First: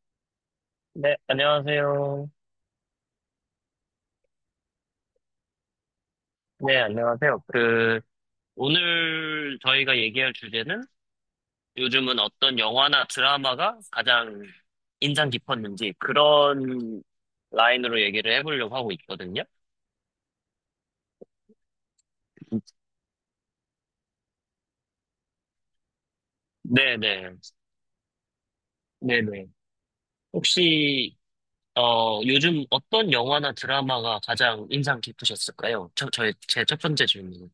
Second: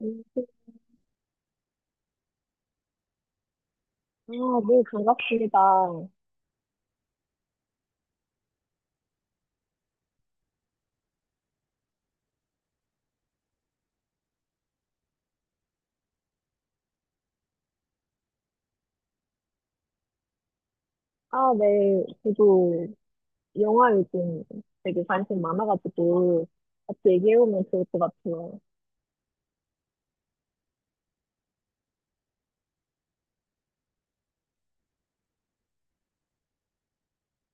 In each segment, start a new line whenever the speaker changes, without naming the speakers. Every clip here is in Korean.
음,
네, 안녕하세요.
아, 네, 반갑습니다.
네, 안녕하세요. 그, 오늘 저희가 얘기할 주제는 요즘은 어떤 영화나 드라마가 가장 인상 깊었는지 그런 라인으로 얘기를 해보려고 하고 있거든요.
아, 네, 저도 영화 요즘 되게 관심 많아가지고 같이
네네.
얘기해보면 좋을 것 같아요.
네네. 혹시, 요즘 어떤 영화나 드라마가 가장 인상 깊으셨을까요? 제 첫 번째 질문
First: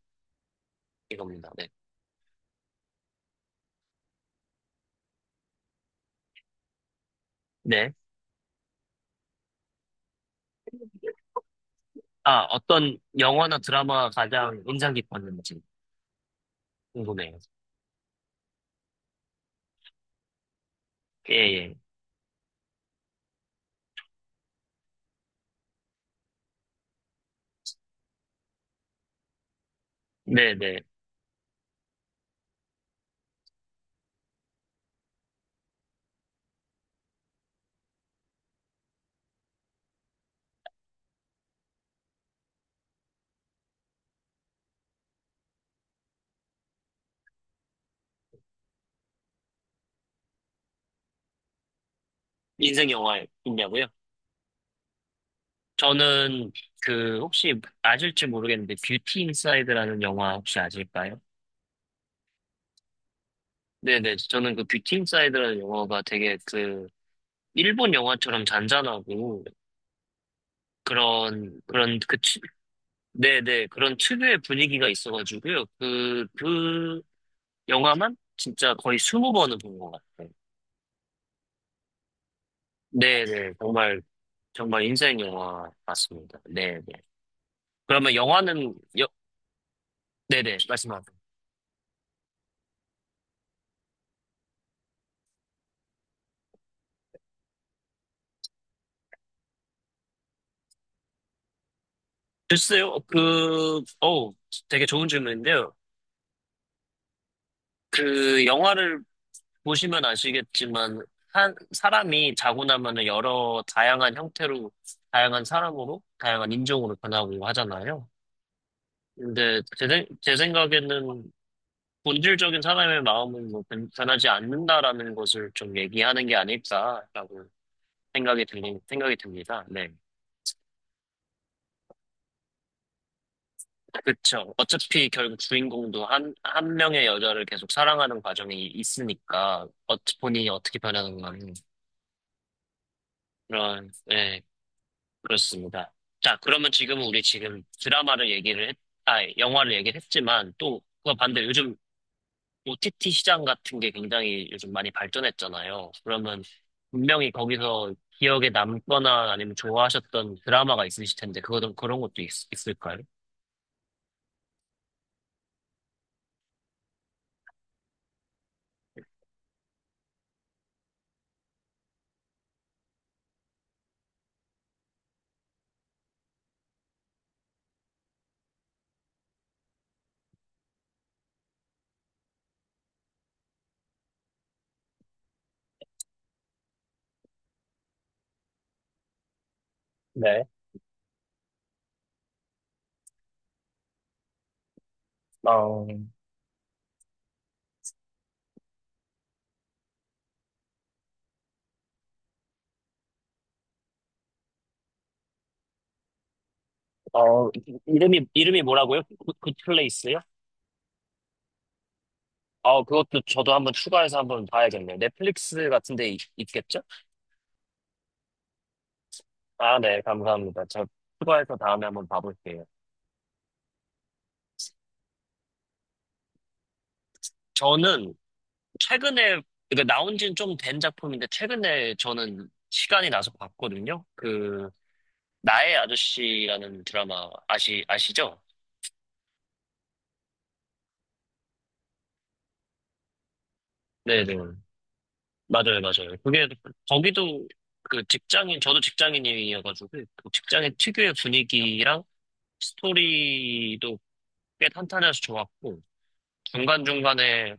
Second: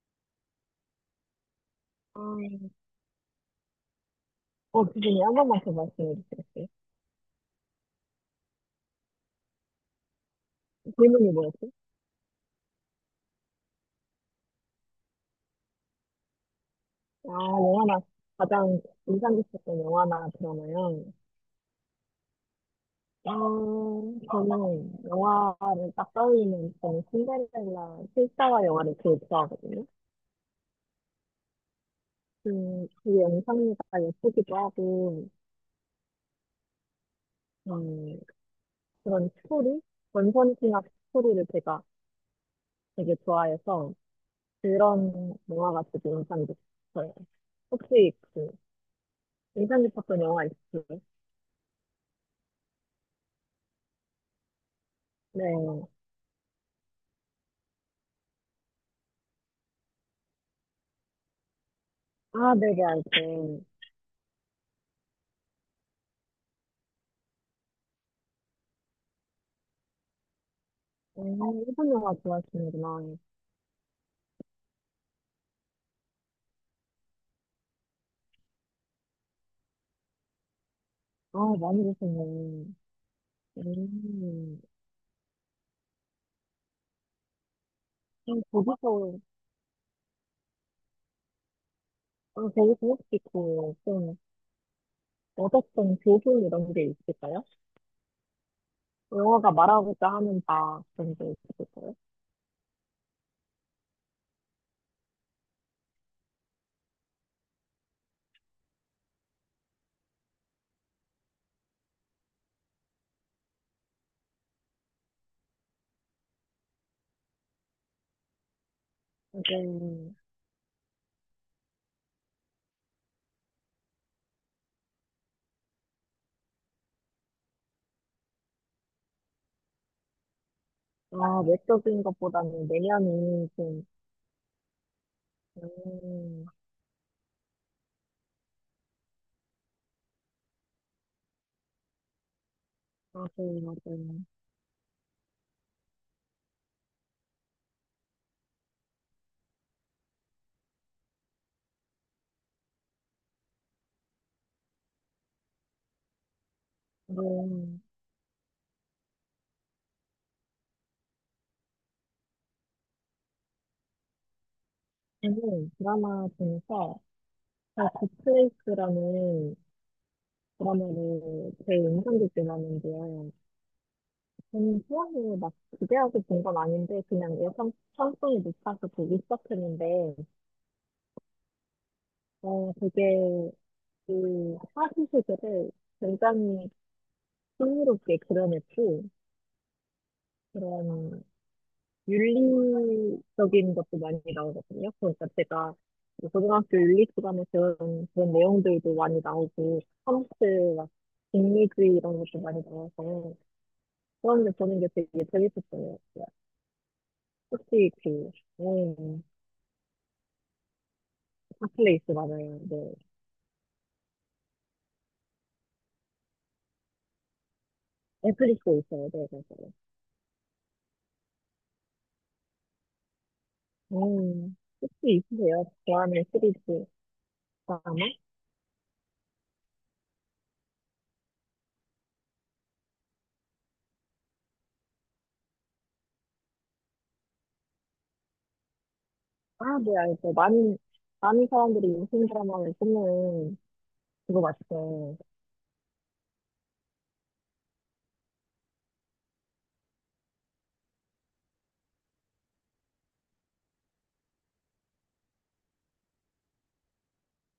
이겁니다. 네.
아, 기준이 한 번만 더 말씀해 주시겠어요?
네.
질문이 뭐였지?
아, 어떤 영화나 드라마가 가장 인상 깊었는지
아,
궁금해요.
영화나, 가장 인상 깊었던 영화나 드라마요?
예, 예.
어, 저는 영화를 딱 떠올리면 저는 신데렐라 실사화 영화를 제일 좋아하거든요.
네네.
그 영상미가 예쁘기도 하고, 음, 그런 스토리? 원펀치나 스토리를 제가 되게 좋아해서 그런 영화가 되게 인상 깊어요. 혹시 그 인상 깊었던 영화 있으세요?
인생 영화 있냐고요?
네.
저는 그 혹시 아실지 모르겠는데 뷰티 인사이드라는 영화 혹시 아실까요?
아, 네네, 알죠.
네네. 저는 그 뷰티 인사이드라는 영화가 되게 그 일본 영화처럼 잔잔하고 그런
일본
그런
영화
그 치-
좋아하시는구나.
네네, 그런 특유의 분위기가 있어가지고요. 그 영화만 진짜 거의 스무 번은 본 것 같아요.
아, 많이 보시네.
네네. 정말
음,
정말 인생 영화 맞습니다. 네네. 그러면
그럼
영화는 여,
거기서,
네네, 말씀하세요.
아, 거기서 혹시 그, 좀, 얻었던 교훈 이런 게 있을까요? 영화가 말하고자 하는 바, 그런 게 있을까요?
글쎄요, 그, 어, 되게 좋은 질문인데요. 그, 영화를 보시면 아시겠지만, 한, 사람이 자고 나면은 여러 다양한 형태로, 다양한 사람으로, 다양한 인종으로 변하고 하잖아요. 근데 제, 생-
네.
제 생각에는 본질적인 사람의 마음은 뭐 변- 변하지 않는다라는 것을 좀 얘기하는 게 아닐까라고 생각이 들 생각이 듭니다. 네.
아, 외적인 것보다는 내면이 좀,
그쵸. 어차피 결국 주인공도 한,
음,
한 명의 여자를 계속 사랑하는 과정이 있으니까, 어, 본인이 어떻게 변하는가는
맞아요,
그런,
맞아요.
네, 그렇습니다. 자, 그러면 지금은 우리 지금 아, 영화를 얘기를 했지만, 또, 그거 반대로 요즘 OTT 시장 같은 게 굉장히 요즘 많이 발전했잖아요. 그러면 분명히
음,
거기서 기억에 남거나 아니면 좋아하셨던 드라마가 있으실 텐데, 그거 그런 것도 있, 을까요?
저는 드라마 중에서 더 굿플레이스라는 드라마를 제 인상깊게 봤는데요. 저는 처음에 막 기대하고 본 건 아닌데 그냥 예상 편성이 높아서 보기 시작했는데 되게 그 사실 세계를 굉장히 흥미롭게 그려냈고
네.
그런 윤리적인 것도 많이 나오거든요. 그러니까 제가
어,
뭐 고등학교 윤리 시간에 배운 그런 내용들도 많이 나오고, 컴퓨터, 막, 인리주의 이런 것도 많이 나와서, 그런데 저는 게 되게 재밌었어요. 그러니까
어,
혹시 그,
이름이 뭐라고요?
음,
굿, 굿 플레이스요?
핫플레이스 맞아요.
아,
네.
그것도 저도 한번 추가해서 한번 봐야겠네요. 넷플릭스 같은 데 있, 겠죠?
넷플릭스에 있어요. 네, 맞아요.
아, 네, 감사합니다. 저 추가해서 다음에 한번 봐볼게요.
음, 혹시 있으세요? 좋아하는 시리즈 드라마?
저는 최근에, 그러니까 나온 지는 좀 된 작품인데, 최근에 저는 시간이 나서 봤거든요. 그, 나의 아저씨라는 드라마 아시죠?
아, 네, 알죠. 많은, 많은 사람들이 요즘 드라마를 보는
네네.
그거 맞죠?
맞아요, 맞아요. 그게, 거기도 그 직장인, 저도 직장인이어가지고, 그 직장인 특유의 분위기랑 스토리도 꽤 탄탄해서 좋았고, 중간중간에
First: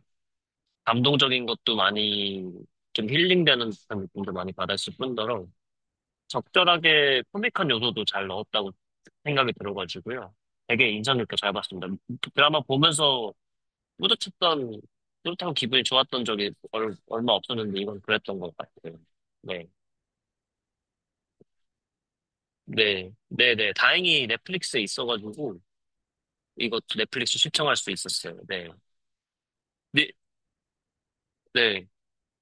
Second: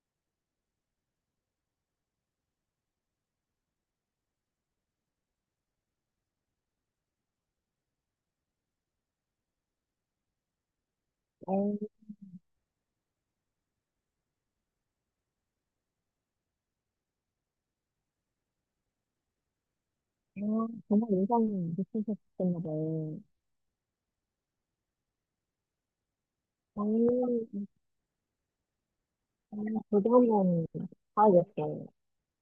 감동적인 것도 많이 좀 힐링되는 듯한 느낌도 많이 받았을 뿐더러 적절하게 코믹한 요소도 잘 넣었다고 생각이 들어가지고요. 되게 인상 깊게 잘
음.
봤습니다. 그 드라마 보면서 뿌듯했던, 뿌듯하고 기분이 좋았던 적이 얼, 마 없었는데 이건 그랬던 것 같아요. 네.
아, 정말 인상 깊으셨었나
네.
봐요.
네, 네. 다행히 넷플릭스에 있어가지고 이거 넷플릭스
저는
시청할 수 있었어요. 네. 네,
그거는
네,
봐야겠어요.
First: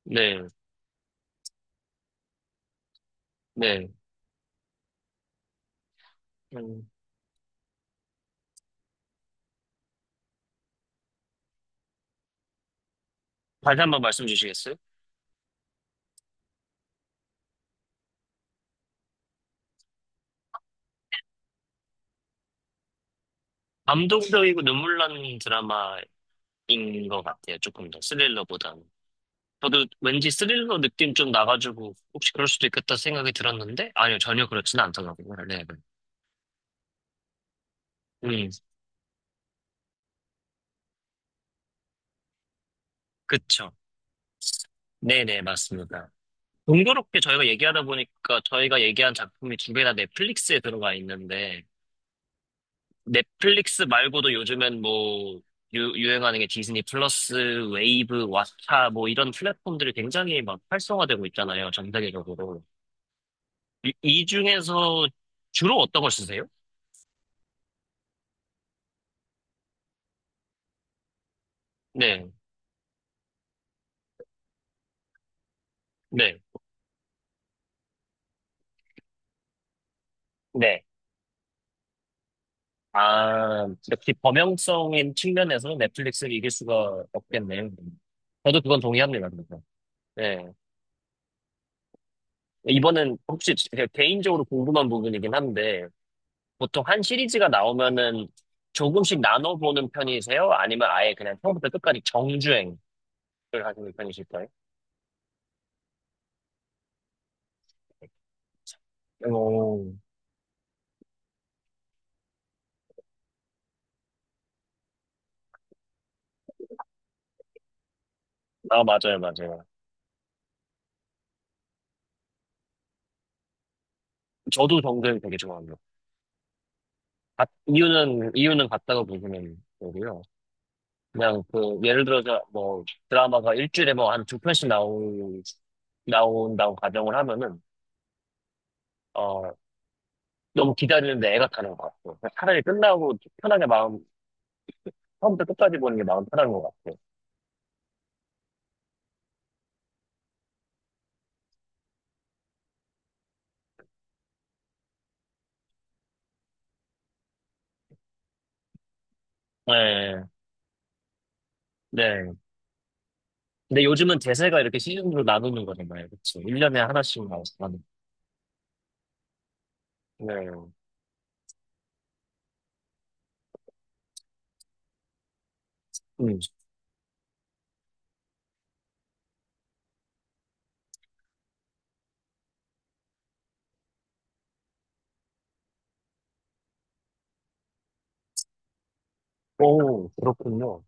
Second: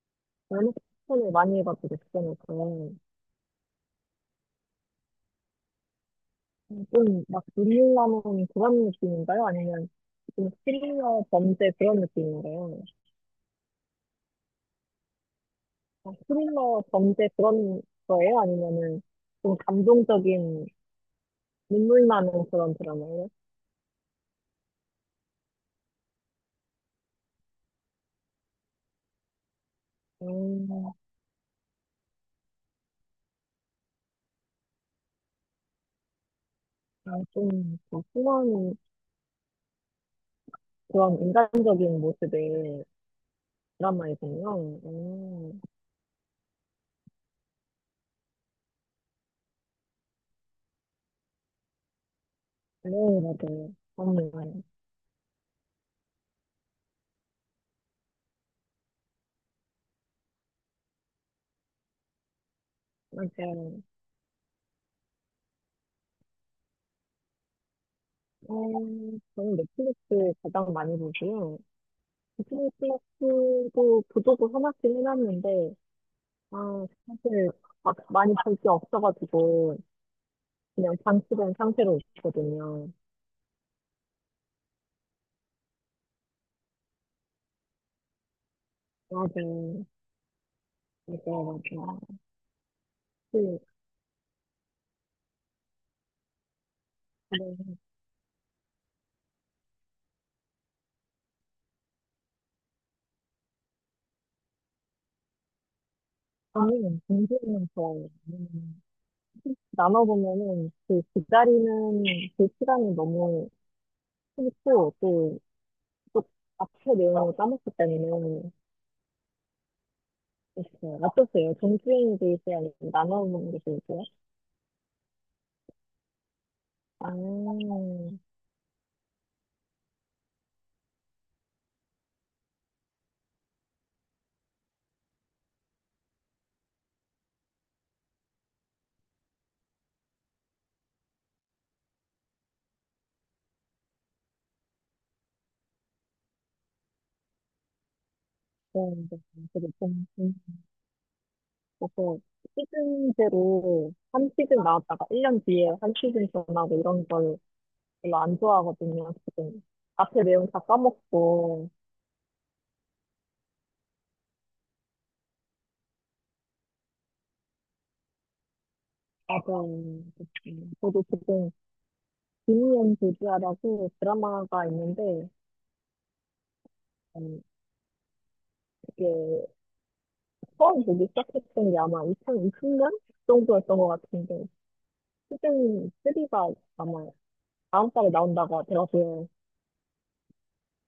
네,
연애 추천을 많이 해가지고 추천했고요.
네. 음,
좀막 눈물 나는 그런 느낌인가요? 아니면 좀 스릴러 범죄 그런 느낌인가요?
다시 한 번 말씀 주시겠어요?
아, 스릴러 범죄 그런 거예요? 아니면은 좀 감동적인 눈물 나는 그런 드라마예요?
감동적이고 눈물 나는 드라마인 것 같아요. 조금 더 스릴러보다는. 저도 왠지 스릴러
음,
느낌 좀 나가지고 혹시 그럴 수도 있겠다 생각이 들었는데 아니요, 전혀 그렇지는 않더라고요. 네, 네.
아, 좀그
음,
순한 그런 인간적인 모습의
그쵸.
드라마이군요.
네네,
음.
맞습니다. 동교롭게 저희가 얘기하다 보니까 저희가 얘기한 작품이 두 개 다 넷플릭스에 들어가 있는데,
네, 맞아요.
넷플릭스
너무
말고도
좋아요.
요즘엔 뭐, 유행하는 게 디즈니 플러스, 웨이브, 왓챠, 뭐 이런 플랫폼들이 굉장히 막 활성화되고 있잖아요, 전 세계적으로.
맞아요.
이 중에서 주로 어떤 걸 쓰세요?
어, 저는 넷플릭스 가장 많이 보고요.
네,
넷플릭스도 보조도 하나씩 해놨는데,
네,
아, 사실 막 많이 볼 게 없어가지고,
네.
그냥 방치된 상태로 있거든요.
아, 역시 범용성인 측면에서 넷플릭스를 이길 수가 없겠네요. 저도 그건 동의합니다. 그래서.
맞아요.
네.
맞아요, 맞아요.
이번엔 혹시
그,
제가 개인적으로 궁금한 부분이긴 한데, 보통 한 시리즈가
네.
나오면은 조금씩 나눠보는 편이세요? 아니면 아예 그냥 처음부터 끝까지 정주행을 하시는 편이실까요?
저는 공부는 좋아요.
오.
나눠보면은 그 기다리는 그 시간이 너무 싫고, 또, 또 앞에 내용을 까먹기 때문에
아, 맞아요, 맞아요.
있어요. 어떠세요? 정주행 드지요아 나눠 보는 게 좋을까요?
저도 정주행 되게 좋아합니다.
아,
이유는, 이유는 같다고 보시면 되고요. 그냥 그 예를 들어서 뭐 드라마가 일주일에 뭐 한 두 편씩 나오 나온다고 가정을 하면은 어, 너무 기다리는데 애가 타는 것 같고 그냥 차라리 끝나고 편하게 마음 처음부터 끝까지 보는 게 마음 편한 것 같고.
네, 네. 그리고 좀, 좀, 그서 시즌제로 한 시즌 나왔다가 1년 뒤에 한 시즌 전하고 이런 걸 별로 안 좋아하거든요, 지금.
네,
앞에 내용 다 까먹고.
네. 근데 요즘은 대세가 이렇게 시즌으로 나누는 거잖아요. 그쵸? 1년에 하나씩 나오는.
맞아요. 그
네.
저도 지금 김희연 교주아라고 드라마가 있는데,
음.
음, 이게 처음 보기 시작했던 게 아마 2020년 정도였던 것 같은데, 시즌 3가 아마 다음 달에 나온다고 들었어요.
오, 그렇군요.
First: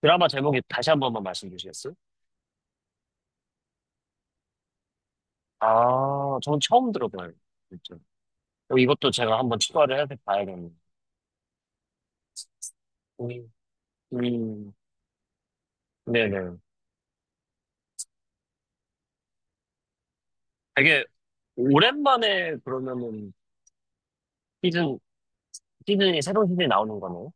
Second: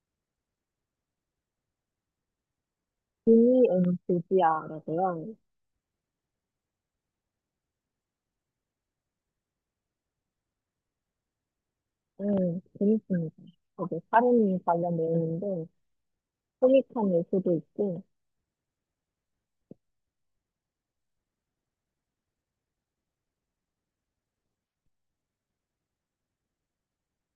드라마 제목이 다시 한 번만 말씀 주시겠어요?
d n c 지야라고요.
아, 저는 처음 들어봐요. 진짜. 어, 이것도 제가 한번 추가를 해서 봐야겠네요.
재밌습니다.
음,
거기 사륜
음.
관련 내용인데,
네네.
소 m 한 요소도 있고,
되게 오랜만에 그러면은 시즌, 새로운 시즌이 나오는 거네요.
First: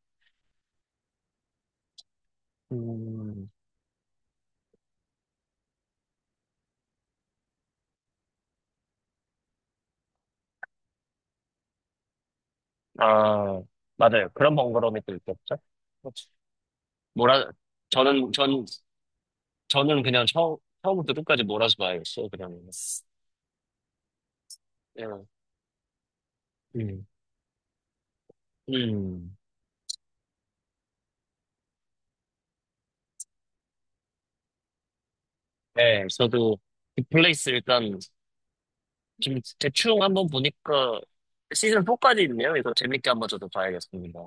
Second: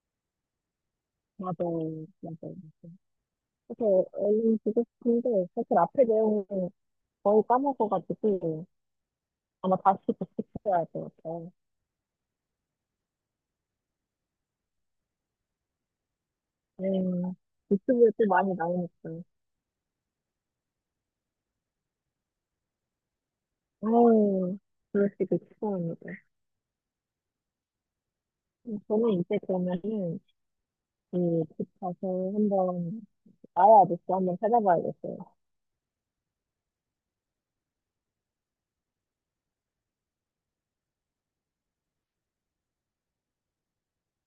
맞아요, 맞아요.
음,
그래서 얼른 보고 싶은데, 사실 앞에 내용은 거의 까먹어가지고, 아마 다시 복습해야 할 것 같아요.
아, 맞아요. 그런 번거로움이 또 있겠죠? 그렇죠.
음,
몰아,
유튜브에 또
저는,
많이
전,
나오니까.
저는 그냥 처음부터 끝까지 몰아서 봐야겠어요, 그냥.
아유,
예.
그러시길 축하합니다.
음,
저는
음.
이제 그러면은, 그, 집 가서 한번, 아야 아저씨 한번 찾아봐야겠어요.
네, 저도 빅플레이스 일단 지금 대충 한번 보니까 시즌 4까지 있네요. 이거 재밌게 한번 저도 봐야겠습니다.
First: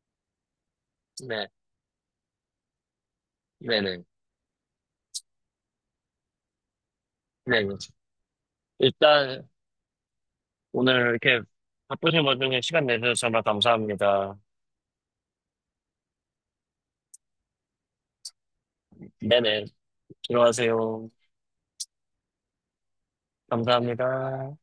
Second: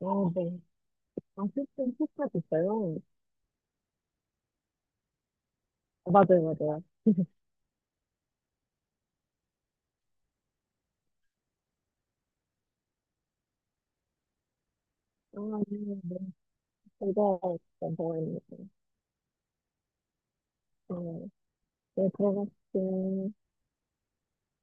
아, 네. 아,
네,
피스톤 피스 있어요?
네네.
아, 맞아요, 맞아요.
네, 일단 오늘 이렇게 바쁘신 와중에 시간 내주셔서 정말 감사합니다.
아, 네, 네. 제가 일단 저
네네.
어
들어가세요.
가 네, 들어갔어요.
감사합니다.